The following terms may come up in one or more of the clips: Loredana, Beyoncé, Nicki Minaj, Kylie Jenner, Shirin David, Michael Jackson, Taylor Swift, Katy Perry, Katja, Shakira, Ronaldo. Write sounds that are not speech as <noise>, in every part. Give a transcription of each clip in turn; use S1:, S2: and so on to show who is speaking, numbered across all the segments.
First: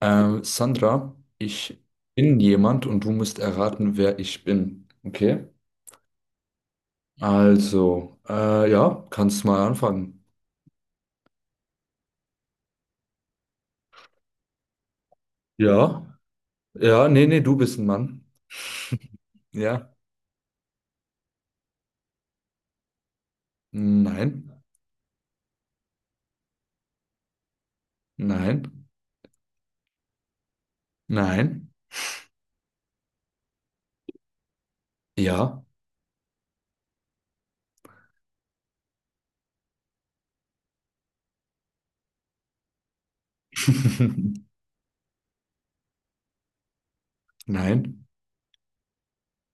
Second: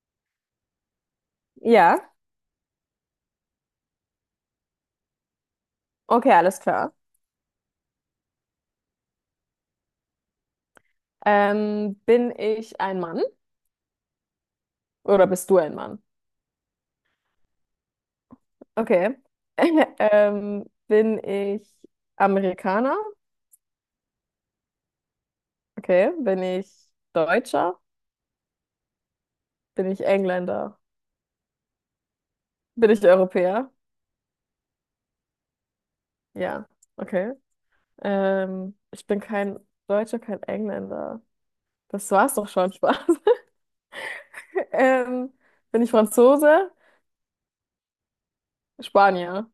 S1: Sandra, ich
S2: Ja,
S1: bin jemand und du musst erraten, wer ich bin. Okay?
S2: okay, alles klar.
S1: Also, ja, kannst mal anfangen.
S2: Bin ich ein Mann oder bist du ein Mann?
S1: Ja, ja, nee, nee, du bist ein Mann.
S2: Okay. <laughs>
S1: Ja,
S2: Bin ich Amerikaner?
S1: nein,
S2: Okay. Bin ich Deutscher?
S1: nein,
S2: Bin ich Engländer?
S1: nein,
S2: Bin ich Europäer?
S1: ja,
S2: Ja, okay. Ich bin kein Deutscher, kein Engländer. Das war's doch schon, Spaß. <laughs>
S1: <laughs>
S2: Ähm, Bin ich Franzose?
S1: nein.
S2: Spanier.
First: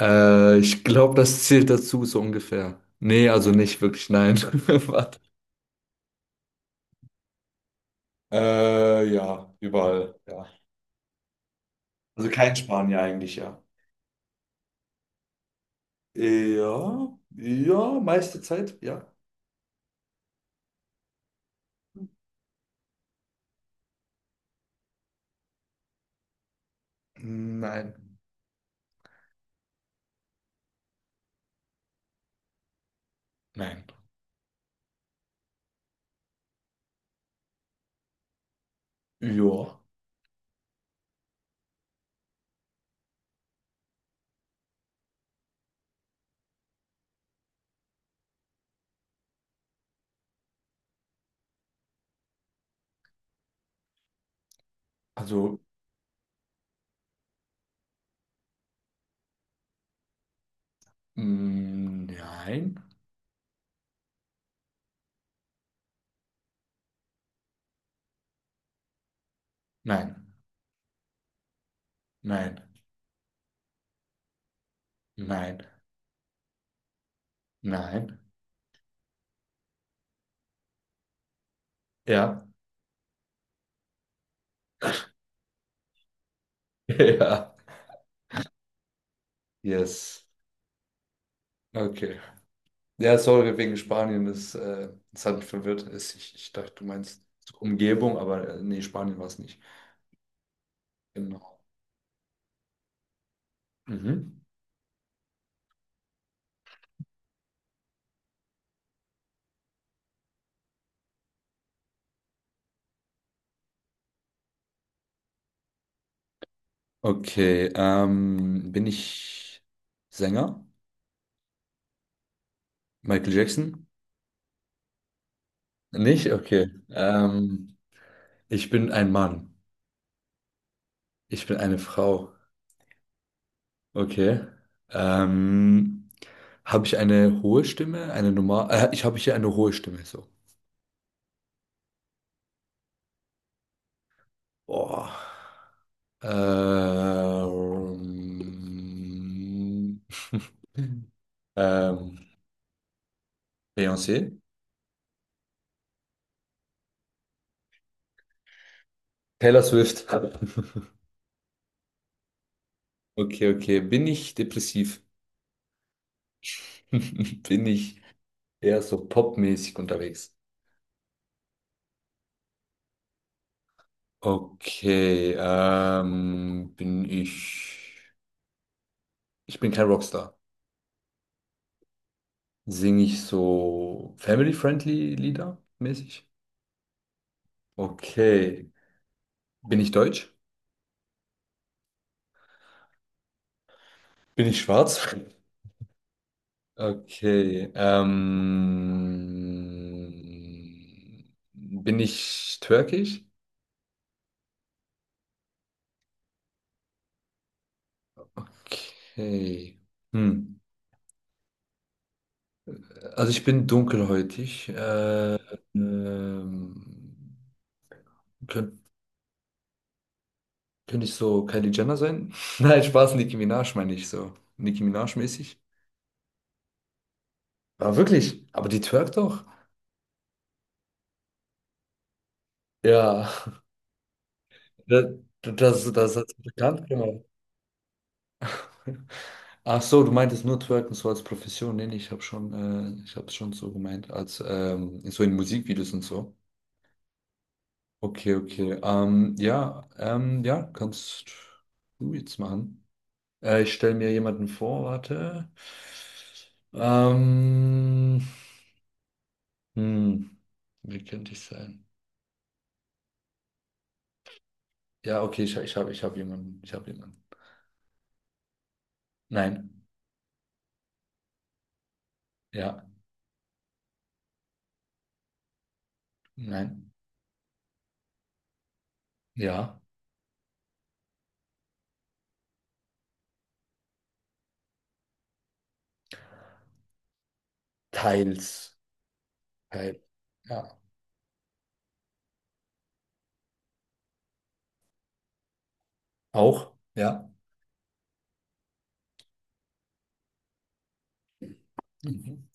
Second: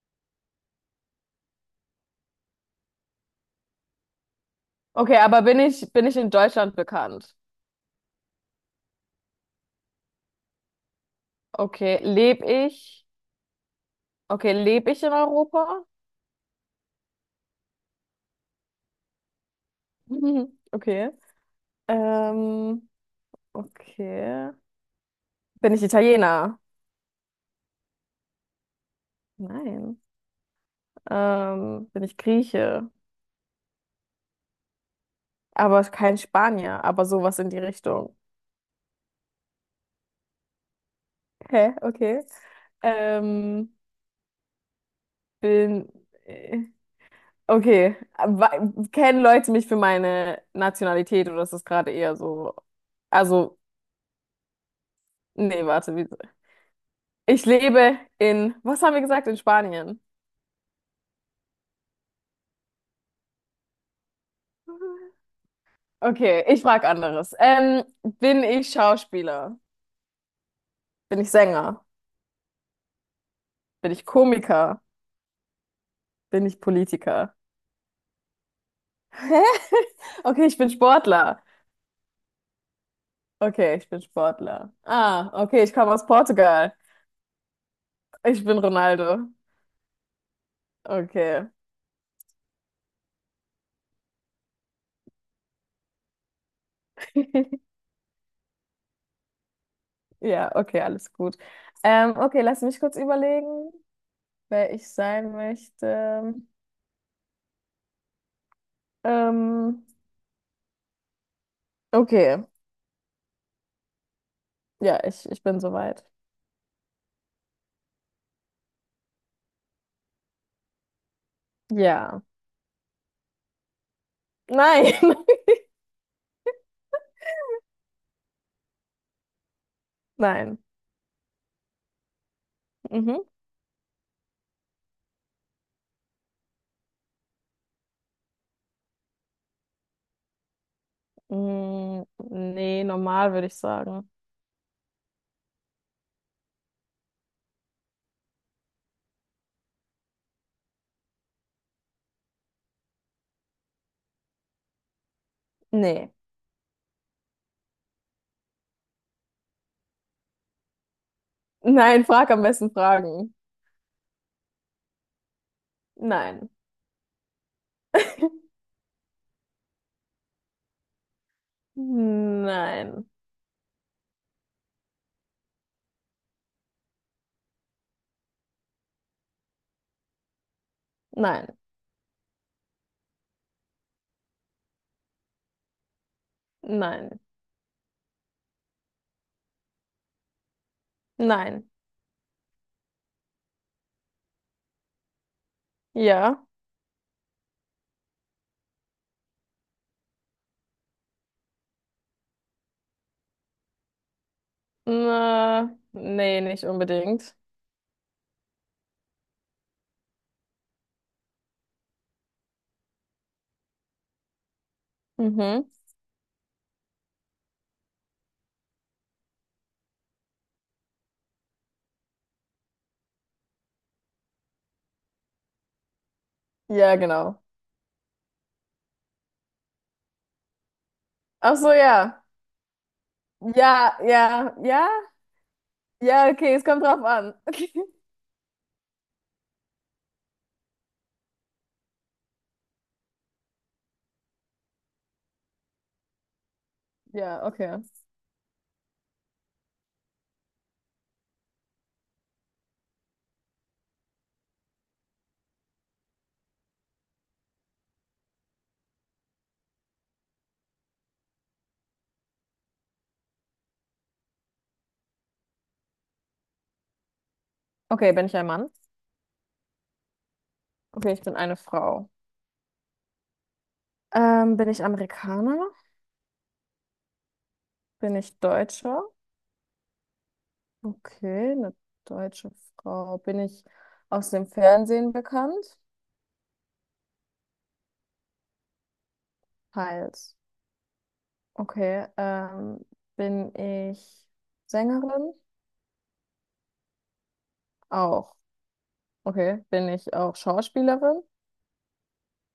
S1: Ich glaube, das zählt dazu so ungefähr. Nee, also nicht wirklich, nein. <laughs>
S2: Okay,
S1: Warte.
S2: aber bin ich in Deutschland bekannt?
S1: Ja, überall, ja.
S2: Okay,
S1: Also
S2: lebe
S1: kein Spanier
S2: ich?
S1: eigentlich, ja.
S2: Okay, lebe ich in Europa?
S1: Ja, ja, meiste Zeit, ja.
S2: <laughs> Okay. Ähm, okay. Bin ich Italiener?
S1: Nein,
S2: Nein. Bin ich Grieche?
S1: nein.
S2: Aber kein Spanier, aber sowas in die Richtung.
S1: Ja,
S2: Hä? Okay. Ähm, bin. Äh, Okay. Kennen Leute mich für meine Nationalität oder ist das gerade eher so? Also,
S1: also,
S2: nee, warte. Ich lebe in. Was haben wir gesagt? In Spanien.
S1: mm, nein,
S2: Okay, ich frage anderes. Bin ich Schauspieler?
S1: nein,
S2: Bin ich Sänger?
S1: nein,
S2: Bin ich Komiker?
S1: nein,
S2: Bin ich Politiker?
S1: nein.
S2: Hä? <laughs> Okay, ich bin Sportler.
S1: Ja,
S2: Okay, ich bin Sportler. Ah, okay, ich komme aus Portugal.
S1: <laughs> ja,
S2: Ich bin Ronaldo.
S1: yes.
S2: Okay.
S1: Okay. Ja, sorry, wegen Spanien, es hat mich verwirrt. Ich dachte, du meinst
S2: <laughs>
S1: Umgebung, aber nee, Spanien war es nicht.
S2: Ja, okay, alles gut.
S1: Genau.
S2: Okay, lass mich kurz überlegen,
S1: Mhm.
S2: wer ich sein möchte. Ähm, okay, ja, ich bin soweit.
S1: Okay, bin ich Sänger?
S2: Ja.
S1: Michael Jackson?
S2: Nein.
S1: Nicht? Okay. Ich bin ein Mann.
S2: <laughs> Nein.
S1: Ich bin eine Frau.
S2: Mhm.
S1: Okay. Ähm, habe ich eine hohe Stimme? Eine normal? Ich habe hier eine hohe Stimme. So.
S2: Mm, nee, normal würde ich sagen.
S1: Boah. Ähm, <laughs> ähm, Beyoncé?
S2: Nee.
S1: Taylor Swift. <laughs>
S2: <laughs> Nein, frag am besten Fragen.
S1: Okay, okay. Bin ich depressiv?
S2: Nein.
S1: <laughs> Bin ich
S2: <laughs>
S1: eher so popmäßig unterwegs?
S2: Nein.
S1: Okay. Bin ich. Ich bin kein Rockstar.
S2: Nein.
S1: Singe ich so family-friendly Lieder mäßig?
S2: Nein.
S1: Okay. Bin ich deutsch?
S2: Nein.
S1: Bin ich schwarz?
S2: Ja.
S1: Okay. Bin ich türkisch?
S2: Na, nee, nicht unbedingt.
S1: Okay. Hm. Also ich bin dunkelhäutig.
S2: Mhm.
S1: Ähm, könnt, könnte ich so Kylie Jenner sein? <laughs> Nein, Spaß, Nicki Minaj meine ich so. Nicki Minaj mäßig.
S2: Ja, genau.
S1: Ah, wirklich? Aber die twerkt doch.
S2: Ach so, ja.
S1: Ja. <laughs>
S2: Ja, ja, ja.
S1: Das, das hat
S2: Ja, okay, es kommt
S1: bekannt
S2: drauf
S1: gemacht.
S2: an. <laughs>
S1: Ach so, du meintest nur Twerken so als Profession. Nee, nee, ich habe schon, ich habe es schon so gemeint, als so in Musikvideos und so.
S2: Ja, okay.
S1: Okay, okay. Ja, kannst du jetzt machen. Ich stelle mir jemanden vor, warte. Ähm, hm, wie könnte ich sein? Ja, okay, ich habe ich hab jemanden. Ich habe jemanden.
S2: Okay, bin ich ein Mann?
S1: Nein.
S2: Okay, ich bin eine Frau.
S1: Ja.
S2: Bin ich Amerikaner?
S1: Nein.
S2: Bin ich Deutscher?
S1: Ja.
S2: Okay, eine deutsche Frau. Bin ich aus dem Fernsehen bekannt?
S1: Teils. Geil.
S2: Teils.
S1: Ja.
S2: Okay, bin ich Sängerin?
S1: Auch, ja.
S2: Auch. Okay, bin ich auch Schauspielerin?
S1: Mhm.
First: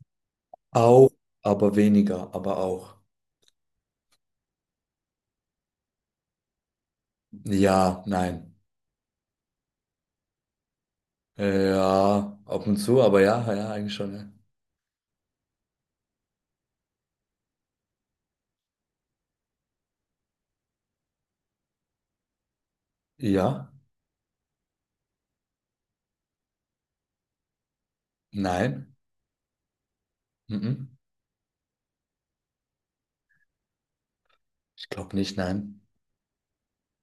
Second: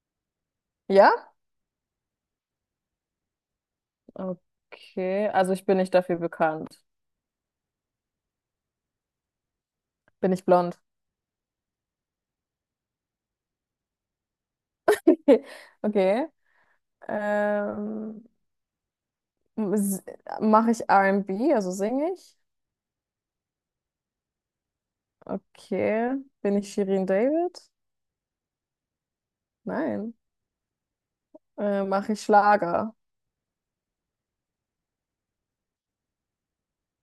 S1: Auch,
S2: Ja?
S1: aber weniger, aber auch.
S2: Okay, also ich bin nicht dafür bekannt.
S1: Ja, nein.
S2: Bin ich blond?
S1: Ja, ab und zu, aber ja, ja, eigentlich schon. Ja,
S2: <laughs> Okay. Ähm, mache ich R&B, also singe ich?
S1: ja,
S2: Okay. Bin ich Shirin David?
S1: nein.
S2: Nein.
S1: Mhm.
S2: Mache ich Schlager?
S1: Ich glaube nicht, nein.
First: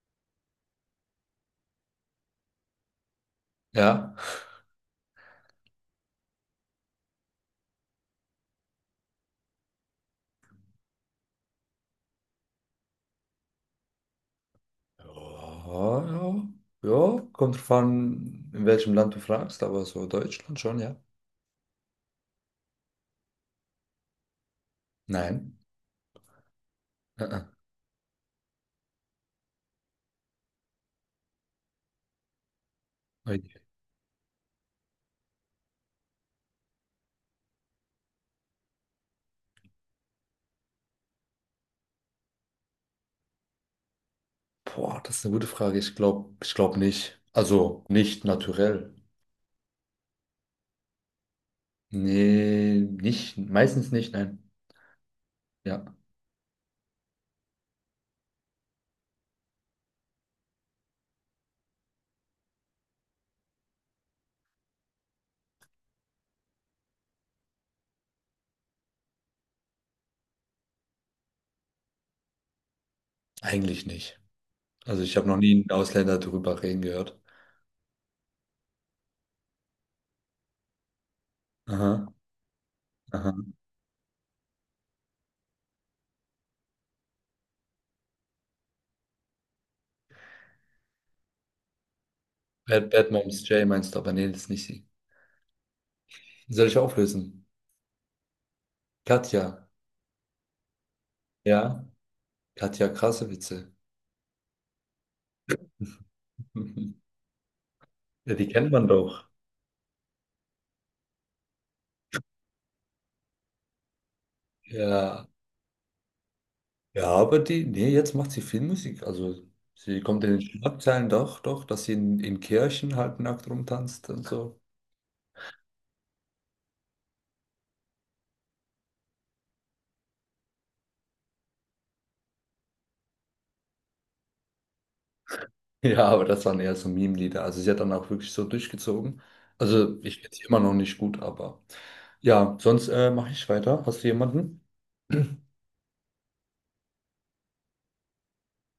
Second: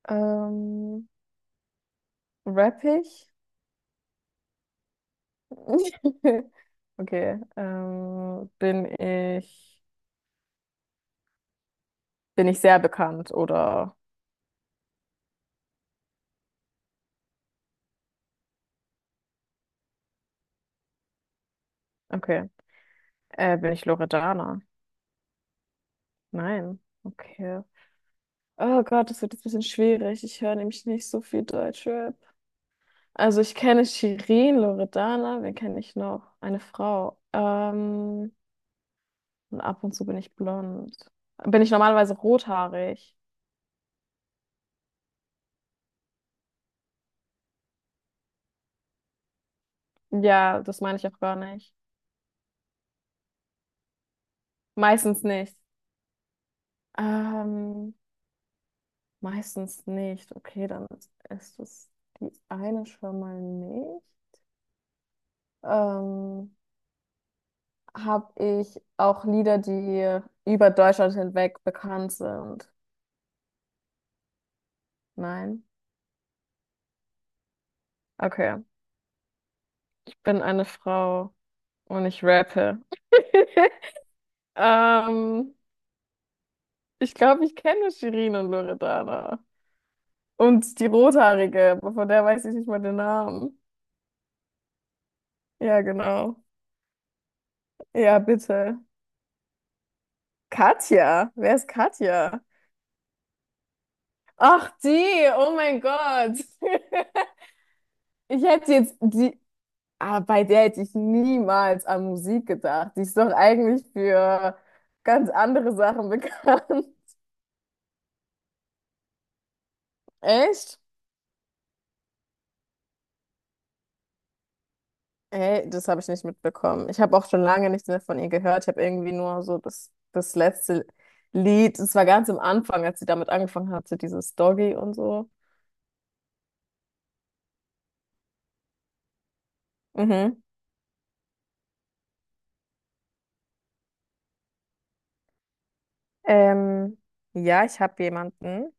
S2: Ähm, Rapp ich?
S1: Ja.
S2: <laughs> Okay. Bin ich sehr bekannt oder
S1: Ja, ja. Ja, kommt drauf an, in welchem Land du fragst, aber so Deutschland schon, ja.
S2: okay. Bin ich Loredana?
S1: Nein.
S2: Nein.
S1: Äh, äh.
S2: Okay. Oh Gott, das wird jetzt ein bisschen schwierig. Ich höre nämlich nicht so viel Deutschrap. Also ich kenne Shirin, Loredana, wen kenne ich noch? Eine Frau. Und ab und zu bin ich blond. Bin ich normalerweise rothaarig?
S1: Boah, das ist eine gute Frage. Ich glaube nicht. Also nicht naturell.
S2: Ja, das meine ich auch gar nicht.
S1: Nee, nicht, meistens nicht, nein.
S2: Meistens nicht.
S1: Ja,
S2: Ähm, Meistens nicht. Okay, dann ist es die eine schon mal nicht. Ähm, habe ich auch Lieder, die über Deutschland hinweg bekannt sind?
S1: eigentlich nicht. Also ich habe noch nie
S2: Nein.
S1: einen Ausländer darüber reden gehört.
S2: Okay, ich bin eine Frau und
S1: Aha,
S2: ich rappe.
S1: aha.
S2: <laughs> Ähm, ich glaube, ich kenne Shirin und Loredana. Und die Rothaarige, aber von der weiß ich nicht mal
S1: Bad,
S2: den
S1: Bad Moms
S2: Namen.
S1: Jay meinst du, aber nee, das ist nicht sie.
S2: Ja, genau.
S1: Soll ich auflösen?
S2: Ja, bitte.
S1: Katja.
S2: Katja, wer ist
S1: Ja,
S2: Katja?
S1: Katja, krasse Witze.
S2: Ach, die, oh mein Gott.
S1: <laughs>
S2: <laughs>
S1: Ja,
S2: Ich
S1: die kennt
S2: hätte
S1: man
S2: jetzt
S1: doch.
S2: die, ah, bei der hätte ich niemals an Musik gedacht. Die ist doch eigentlich für
S1: Ja,
S2: ganz andere Sachen bekannt. <laughs>
S1: ja, aber die, nee, jetzt macht sie viel Musik. Also sie kommt in den
S2: Echt?
S1: Schlagzeilen doch, doch, dass sie in Kirchen halt nackt rumtanzt und so.
S2: Ey, das habe ich nicht mitbekommen. Ich habe auch schon lange nichts mehr von ihr gehört. Ich habe irgendwie nur so das, das letzte Lied. Es war ganz am Anfang, als sie damit angefangen hatte, dieses Doggy und so.
S1: Ja, aber das waren eher so Meme-Lieder. Also sie hat dann auch wirklich so durchgezogen. Also ich kenne
S2: Mhm.
S1: sie immer noch nicht gut, aber ja, sonst mache ich weiter. Hast du jemanden?
S2: Ähm, ja, ich habe jemanden.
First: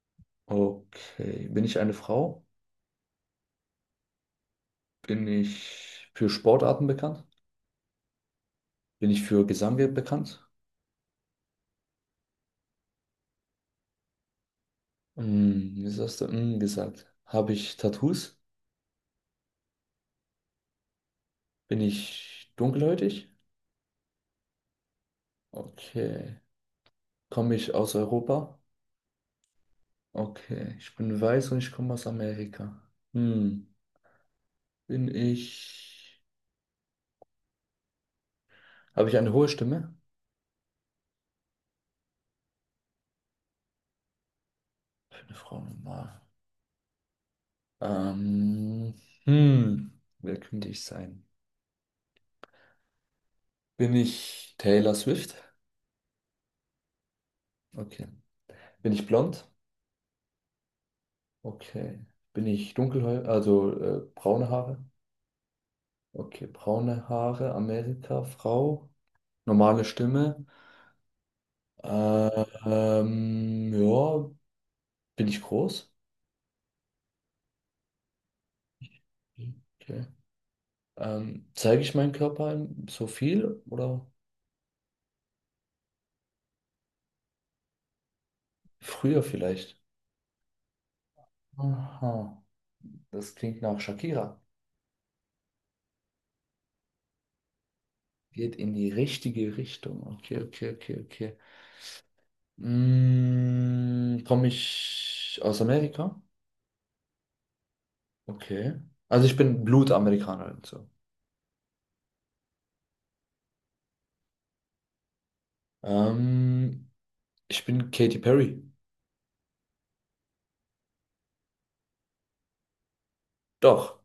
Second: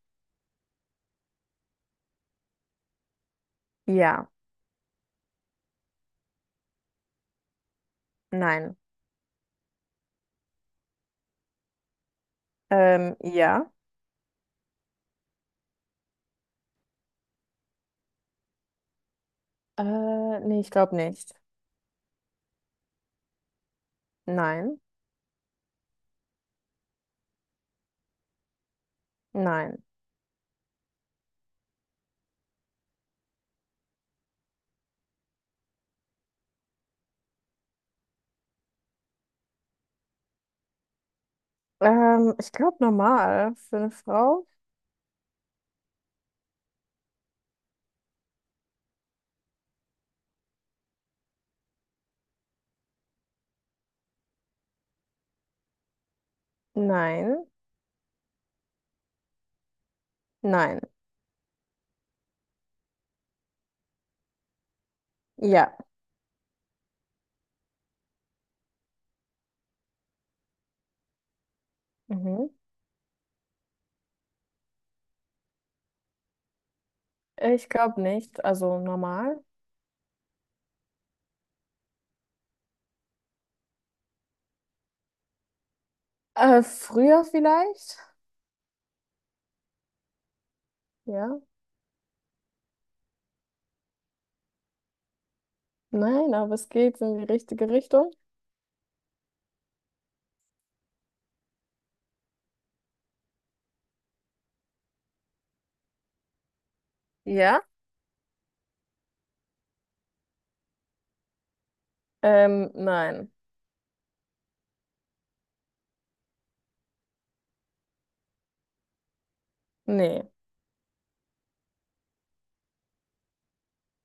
S1: Okay. Bin ich eine Frau?
S2: Ja,
S1: Bin ich für Sportarten bekannt?
S2: nein.
S1: Bin ich für Gesang bekannt?
S2: Ja.
S1: Hm, was hast du hm, gesagt? Habe ich Tattoos?
S2: Nee, ich glaube nicht.
S1: Bin ich dunkelhäutig?
S2: Nein,
S1: Okay. Komme ich aus Europa?
S2: nein.
S1: Okay. Ich bin weiß und ich komme aus Amerika. Hm, bin ich... Habe ich eine hohe Stimme?
S2: Ich glaube normal für eine Frau.
S1: Eine Frau normal. Ähm, hm, wer könnte ich sein? Bin ich Taylor Swift?
S2: Nein,
S1: Okay. Bin ich blond?
S2: nein.
S1: Okay. Bin ich dunkelhäutig, also braune Haare?
S2: Ja.
S1: Okay, braune Haare, Amerika, Frau, normale Stimme.
S2: Mhm.
S1: Ja, bin ich groß?
S2: Ich glaube nicht. Also normal.
S1: Okay. Zeige ich meinen Körper so viel oder
S2: Früher vielleicht?
S1: früher vielleicht?
S2: Ja.
S1: Aha, das klingt nach Shakira.
S2: Nein, aber es geht in die richtige Richtung.
S1: Geht in die richtige Richtung. Okay, okay, okay, okay. Mm, komme ich aus Amerika?
S2: Ja.
S1: Okay. Also ich bin Blutamerikaner und so.
S2: Nein.
S1: Ähm, ich bin Katy Perry.
S2: Nee.
S1: Doch.